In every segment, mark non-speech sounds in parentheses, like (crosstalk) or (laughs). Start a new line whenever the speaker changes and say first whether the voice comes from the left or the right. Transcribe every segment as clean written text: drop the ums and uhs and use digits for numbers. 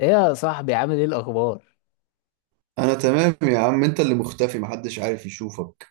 left: ايه يا صاحبي، عامل ايه الاخبار؟
right: انا تمام يا عم، انت اللي مختفي، محدش عارف يشوفك.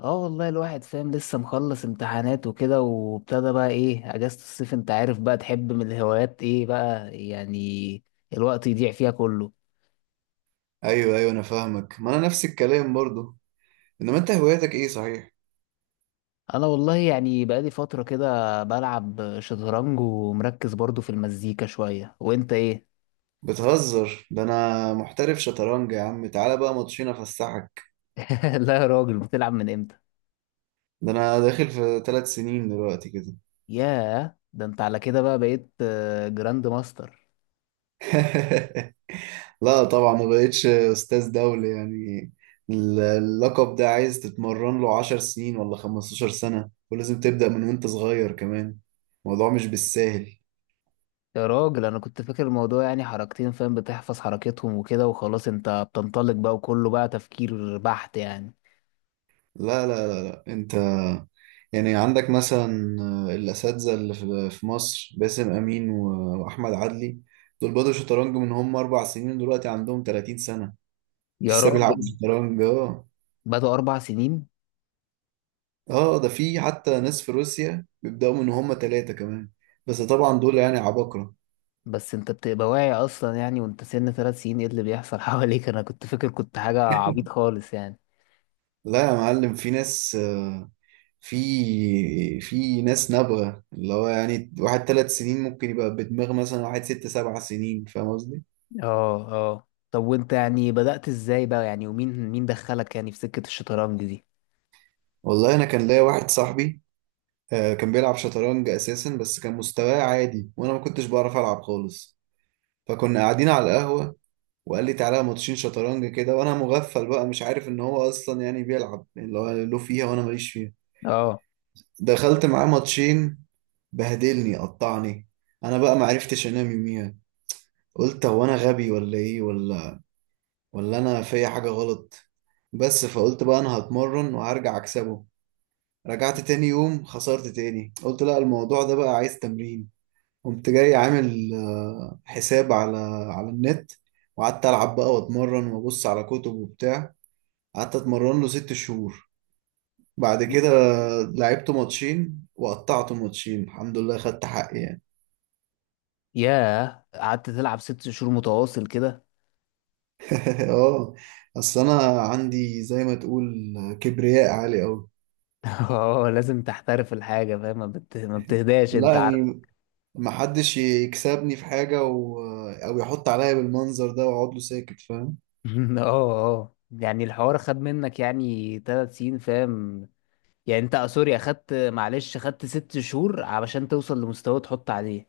left: اه والله الواحد فاهم، لسه مخلص امتحانات وكده وابتدى بقى ايه اجازة الصيف. انت عارف بقى، تحب من الهوايات ايه بقى يعني الوقت يضيع فيها كله؟
right: ايوه ايوه، انا فاهمك. ما انا نفس الكلام برضو. انما انت هواياتك ايه صحيح؟
left: انا والله يعني بقالي فترة كده بلعب شطرنج ومركز برضو في المزيكا شوية، وانت ايه؟
right: بتهزر؟ ده انا محترف شطرنج يا عم، تعالى بقى ماتشين افسحك.
left: (laughs) لا يا راجل، بتلعب من امتى؟
right: ده انا داخل في 3 سنين دلوقتي كده.
left: ياه، ده انت على كده بقى بقيت جراند ماستر.
right: (laughs) لا طبعا، ما بقتش استاذ دولي يعني. اللقب ده عايز تتمرن له 10 سنين ولا 15 سنة، ولازم تبدأ من وانت صغير كمان. الموضوع مش بالساهل.
left: يا راجل، انا كنت فاكر الموضوع يعني حركتين فاهم، بتحفظ حركتهم وكده وخلاص انت بتنطلق بقى وكله بقى تفكير بحت يعني.
right: لا لا لا لا انت. يعني عندك مثلا، الاساتذه اللي في مصر باسم امين واحمد عدلي. دول بدوا شطرنج من هم 4 سنين، دلوقتي عندهم 30 سنه. (laughs)
left: يا
right: لسه بيلعبوا
left: راجل،
right: شطرنج اه.
left: بدأوا اربع سنين؟
right: اه، ده في حتى ناس في روسيا بيبداوا من هم 3 كمان. بس طبعا دول يعني عباقره.
left: بس انت بتبقى واعي اصلا يعني وانت سن ثلاث سنين، ايه اللي بيحصل (laughs) حواليك؟ انا كنت فاكر كنت حاجة عبيط خالص يعني.
right: لا يا معلم، في ناس في ناس نابغه. اللي هو يعني واحد 3 سنين ممكن يبقى بدماغ مثلا واحد 6، 7 سنين. فاهم قصدي؟
left: اه اه، طب وانت يعني بدأت ازاي بقى يعني، ومين مين دخلك يعني في سكة الشطرنج دي؟
right: والله انا كان ليا واحد صاحبي، كان بيلعب شطرنج اساسا، بس كان مستواه عادي وانا ما كنتش بعرف العب خالص. فكنا قاعدين على القهوه وقال لي تعالى ماتشين شطرنج كده، وانا مغفل بقى مش عارف ان هو اصلا يعني بيلعب، يعني اللي هو له فيها وانا ماليش فيها.
left: اه.
right: دخلت معاه ماتشين، بهدلني قطعني. انا بقى ما عرفتش انام يوميها. قلت هو انا غبي ولا ايه، ولا ولا انا فيا حاجه غلط. بس فقلت بقى انا هتمرن وهرجع اكسبه. رجعت تاني يوم خسرت تاني، قلت لا الموضوع ده بقى عايز تمرين. قمت جاي عامل حساب على النت، وقعدت ألعب بقى وأتمرن وأبص على كتب وبتاع. قعدت أتمرن له 6 شهور، بعد كده لعبت ماتشين وقطعت ماتشين الحمد لله، خدت حقي يعني.
left: ياه، قعدت تلعب ست شهور متواصل كده؟
right: (laughs) اه. اصل انا عندي زي ما تقول كبرياء عالي قوي.
left: (laughs) اه، لازم تحترف الحاجة فاهم، ما بتهداش
right: لا
left: انت.
right: يعني، محدش يكسبني في حاجة او يحط عليا بالمنظر ده واقعد له ساكت، فاهم.
left: (laughs) اه اه، يعني الحوار خد منك يعني تلات سنين فاهم. يعني انت سوري، اخدت ست شهور علشان توصل لمستوى تحط عليه.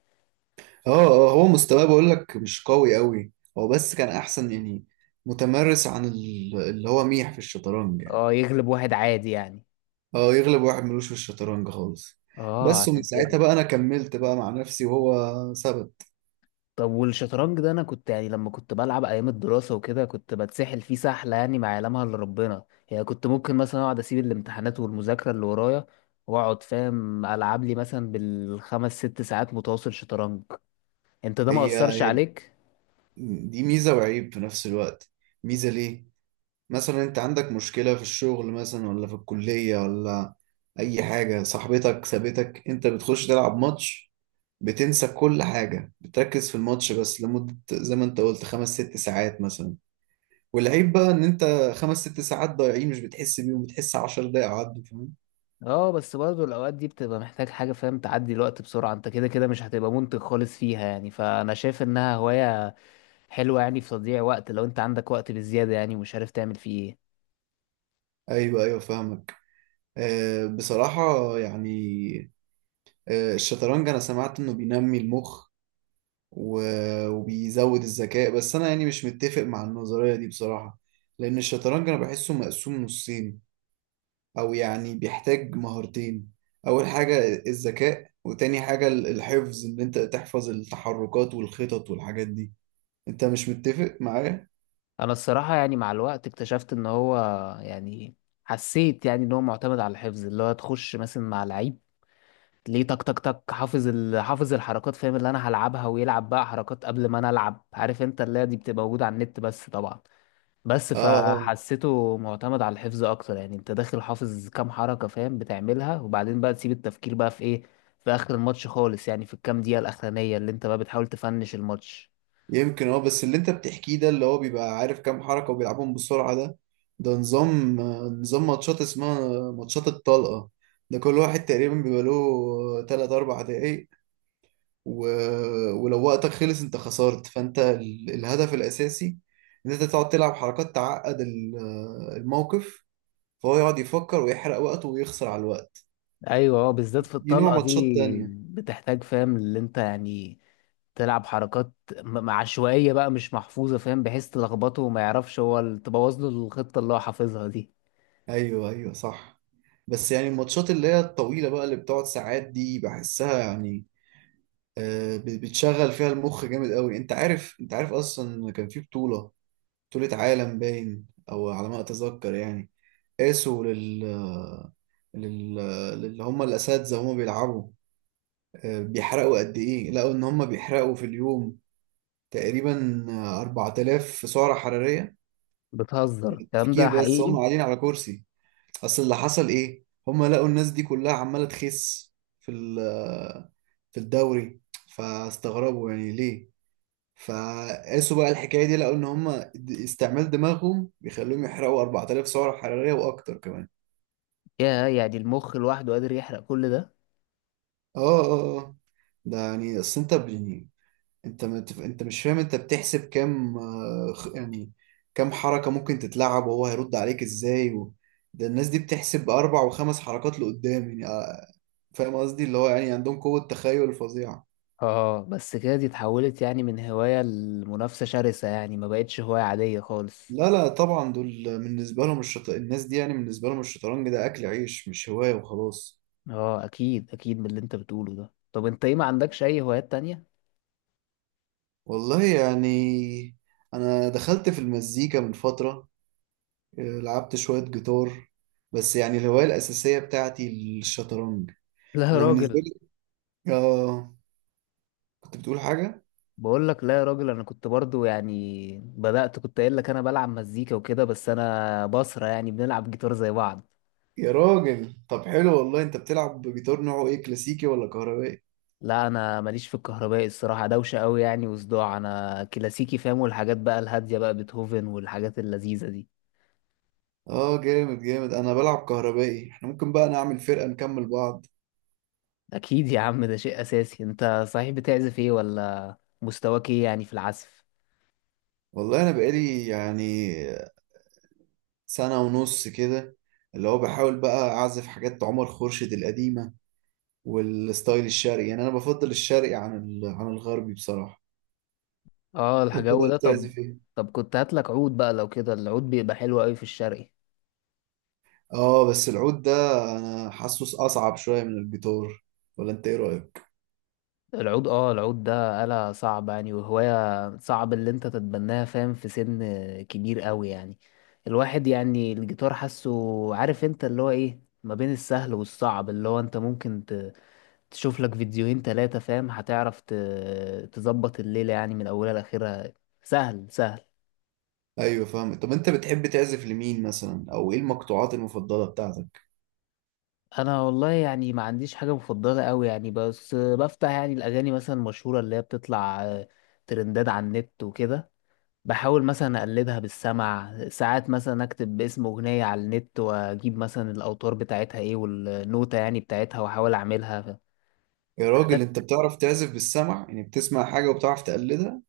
right: اه اه، هو مستواه بقول لك مش قوي قوي. هو بس كان احسن يعني، متمرس عن اللي هو ميح في الشطرنج يعني.
left: اه، يغلب واحد عادي يعني.
right: اه يغلب واحد ملوش في الشطرنج خالص.
left: اه،
right: بس ومن
left: عشان كده.
right: ساعتها بقى انا كملت بقى مع نفسي، وهو ثبت.
left: طب والشطرنج ده، انا كنت يعني لما كنت بلعب ايام الدراسة وكده كنت بتسحل فيه سحلة يعني ما يعلمها الا ربنا. يعني كنت ممكن مثلا اقعد اسيب الامتحانات والمذاكرة اللي ورايا، واقعد فاهم العب لي مثلا بالخمس ست ساعات متواصل شطرنج. انت ده ما
right: هي
left: اثرش
right: هي
left: عليك؟
right: دي ميزة وعيب في نفس الوقت. ميزة ليه؟ مثلا انت عندك مشكلة في الشغل مثلا، ولا في الكلية، ولا اي حاجة صاحبتك سابتك، انت بتخش تلعب ماتش، بتنسى كل حاجة، بتركز في الماتش بس لمدة زي ما انت قلت 5، 6 ساعات مثلا. والعيب بقى ان انت 5، 6 ساعات ضايعين مش بتحس بيهم، بتحس 10 دقايق عدوا، فاهم.
left: اه، بس برضه الاوقات دي بتبقى محتاج حاجه فاهم تعدي الوقت بسرعه. انت كده كده مش هتبقى منتج خالص فيها يعني، فانا شايف انها هوايه حلوه يعني في تضييع وقت لو انت عندك وقت بالزياده يعني ومش عارف تعمل فيه ايه.
right: ايوه ايوه، فاهمك. بصراحة يعني، الشطرنج انا سمعت انه بينمي المخ وبيزود الذكاء، بس انا يعني مش متفق مع النظرية دي بصراحة. لان الشطرنج انا بحسه مقسوم نصين، او يعني بيحتاج مهارتين. اول حاجة الذكاء، وتاني حاجة الحفظ، ان انت تحفظ التحركات والخطط والحاجات دي. انت مش متفق معايا.
left: انا الصراحه يعني مع الوقت اكتشفت ان هو يعني، حسيت يعني ان هو معتمد على الحفظ. اللي هو تخش مثلا مع لعيب، ليه؟ تك تك تك، حافظ الحركات فاهم اللي انا هلعبها، ويلعب بقى حركات قبل ما انا العب. عارف انت، اللي هي دي بتبقى موجوده على النت بس طبعا. بس
right: اه اه،
left: فحسيته معتمد على الحفظ اكتر يعني، انت داخل حافظ كام حركة فاهم بتعملها، وبعدين بقى تسيب التفكير بقى في ايه؟ في اخر الماتش خالص يعني، في الكام دقيقة الاخرانية اللي انت بقى بتحاول تفنش الماتش.
right: يمكن. اه بس اللي انت بتحكيه ده، اللي هو بيبقى عارف كام حركة وبيلعبهم بسرعة ده، نظام ماتشات اسمها ماتشات الطلقة. ده كل واحد تقريبا بيبقى له 3، 4 دقايق، و... ولو وقتك خلص انت خسرت. فانت الهدف الاساسي ان انت تقعد تلعب حركات تعقد الموقف، فهو يقعد يفكر ويحرق وقته ويخسر على الوقت.
left: ايوه، اه، بالذات في
right: دي نوع
left: الطلقة
right: ماتشات
left: دي
right: تانية.
left: بتحتاج فاهم اللي انت يعني تلعب حركات عشوائية بقى، مش محفوظة فاهم، بحيث تلخبطه وما يعرفش هو، تبوظ له الخطة اللي هو حافظها دي.
right: ايوه ايوه صح. بس يعني الماتشات اللي هي الطويلة بقى اللي بتقعد ساعات دي، بحسها يعني بتشغل فيها المخ جامد قوي. انت عارف انت عارف اصلا كان في بطولة، بطولة عالم باين او على ما اتذكر يعني، قاسوا لل... للي هم الاساتذة هم بيلعبوا بيحرقوا قد إيه. لقوا إن هم بيحرقوا في اليوم تقريبا 4000 سعرة حرارية،
left: بتهزر، الكلام ده
right: تفكير بس هم
left: حقيقي؟
right: قاعدين على كرسي. أصل اللي حصل إيه، هم لقوا الناس دي كلها عمالة تخس في في الدوري، فاستغربوا يعني ليه. فقاسوا بقى الحكاية دي، لقوا إن هم استعمال دماغهم بيخليهم يحرقوا 4000 سعرة حرارية وأكتر كمان.
left: يا، يعني المخ لوحده قادر يحرق كل ده؟
right: اه اه اه. ده يعني اصل انت، انت مش فاهم. انت بتحسب كام، يعني كام حركة ممكن تتلعب، وهو هيرد عليك ازاي ده الناس دي بتحسب 4، 5 حركات لقدام يعني، فاهم قصدي. اللي هو يعني عندهم قوة تخيل فظيعة.
left: اه، بس كده دي اتحولت يعني من هواية لمنافسة شرسة، يعني ما بقتش هواية عادية خالص.
right: لا لا طبعا، دول بالنسبة لهم الناس دي يعني بالنسبة لهم الشطرنج ده أكل عيش مش هواية وخلاص.
left: اه، اكيد اكيد، من اللي انت بتقوله ده. طب انت ايه، ما عندكش اي هوايات تانية؟
right: والله يعني، أنا دخلت في المزيكا من فترة، لعبت شوية جيتار، بس يعني الهواية الأساسية بتاعتي الشطرنج.
left: لا يا
right: أنا بالنسبة
left: راجل.
right: لي آه كنت بتقول حاجة؟
left: بقول لك، لا يا راجل، انا كنت برضو يعني بدأت، كنت قايل لك انا بلعب مزيكا وكده، بس انا بصرة يعني بنلعب جيتار زي بعض.
right: يا راجل طب حلو والله. انت بتلعب بجيتار نوعه ايه، كلاسيكي ولا كهربائي؟
left: لا، انا ماليش في الكهربائي الصراحة، دوشة قوي يعني وصداع، انا كلاسيكي فاهم، والحاجات بقى الهادية بقى، بيتهوفن والحاجات اللذيذة دي.
right: اه جامد جامد، انا بلعب كهربائي. احنا ممكن بقى نعمل فرقة نكمل بعض.
left: اكيد يا عم، ده شيء اساسي. انت صحيح بتعزف ايه ولا مستواك ايه يعني في العزف؟
right: والله انا بقالي يعني 1.5 سنة كده، اللي هو بحاول بقى اعزف حاجات عمر خورشيد القديمة والستايل الشرقي. يعني انا بفضل الشرقي عن عن الغربي بصراحة.
left: اه،
right: انت
left: الجو
right: بقى
left: ده، طب.
right: بتعزف ايه؟
left: طب كنت هاتلك عود بقى لو كده، العود بيبقى حلو قوي في الشرقي.
right: اه بس العود ده انا حاسه اصعب شوية من الجيتار، ولا انت ايه رأيك؟
left: العود، العود ده آلة صعبة يعني، وهواية صعب اللي انت تتبناها فاهم في سن كبير قوي يعني. الواحد يعني الجيتار حاسه، عارف انت اللي هو ايه، ما بين السهل والصعب. اللي هو انت ممكن تشوف لك فيديوهين تلاتة فاهم، هتعرف تظبط الليلة يعني من اولها لاخرها. سهل سهل.
right: ايوه فاهم. طب انت بتحب تعزف لمين مثلا، او ايه المقطوعات المفضله بتاعتك؟
left: انا والله يعني ما عنديش حاجه مفضله قوي يعني، بس بفتح يعني الاغاني مثلا المشهوره اللي هي بتطلع ترندات على النت وكده. بحاول مثلا اقلدها بالسمع، ساعات مثلا اكتب اسم اغنيه على النت واجيب مثلا الاوتار بتاعتها ايه والنوتة يعني بتاعتها، واحاول اعملها.
right: يا راجل انت بتعرف تعزف بالسمع يعني، بتسمع حاجه وبتعرف تقلدها؟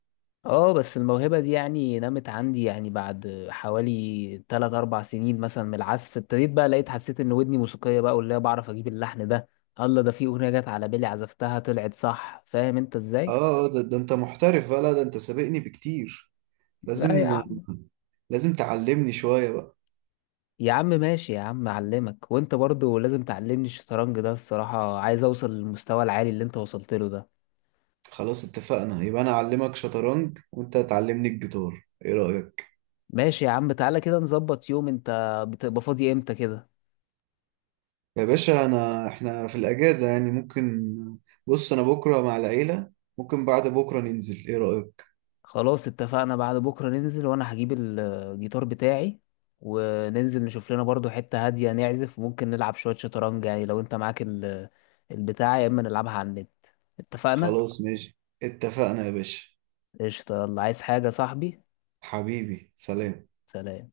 left: اه، بس الموهبة دي يعني نمت عندي يعني بعد حوالي 3 4 سنين مثلا من العزف، ابتديت بقى لقيت حسيت ان ودني موسيقية بقى، واللي هي بعرف اجيب اللحن ده. الله، ده في اغنية جت على بالي عزفتها طلعت صح، فاهم انت
right: اه،
left: ازاي.
right: ده انت محترف بقى. لا ده انت سابقني بكتير.
left: لا يا
right: لازم
left: عم.
right: لازم تعلمني شويه بقى.
left: يا عم ماشي يا عم، اعلمك وانت برضو لازم تعلمني الشطرنج ده، الصراحة عايز اوصل للمستوى العالي اللي انت وصلت له ده.
right: خلاص اتفقنا، يبقى انا اعلمك شطرنج وانت تعلمني الجيتار، ايه رايك؟
left: ماشي يا عم، تعالى كده نظبط يوم. انت بتبقى فاضي امتى كده؟
right: يا باشا، انا احنا في الاجازه يعني ممكن. بص انا بكره مع العيله، ممكن بعد بكره ننزل، ايه رايك؟
left: خلاص اتفقنا، بعد بكرة ننزل، وانا هجيب الجيتار بتاعي وننزل نشوف لنا برضو حتة هادية نعزف، وممكن نلعب شوية شطرنج يعني لو انت معاك البتاع، يا اما نلعبها على النت. اتفقنا.
right: خلاص ماشي اتفقنا يا باشا.
left: قشطة، يلا، عايز حاجة يا صاحبي؟
right: حبيبي سلام.
left: سلام.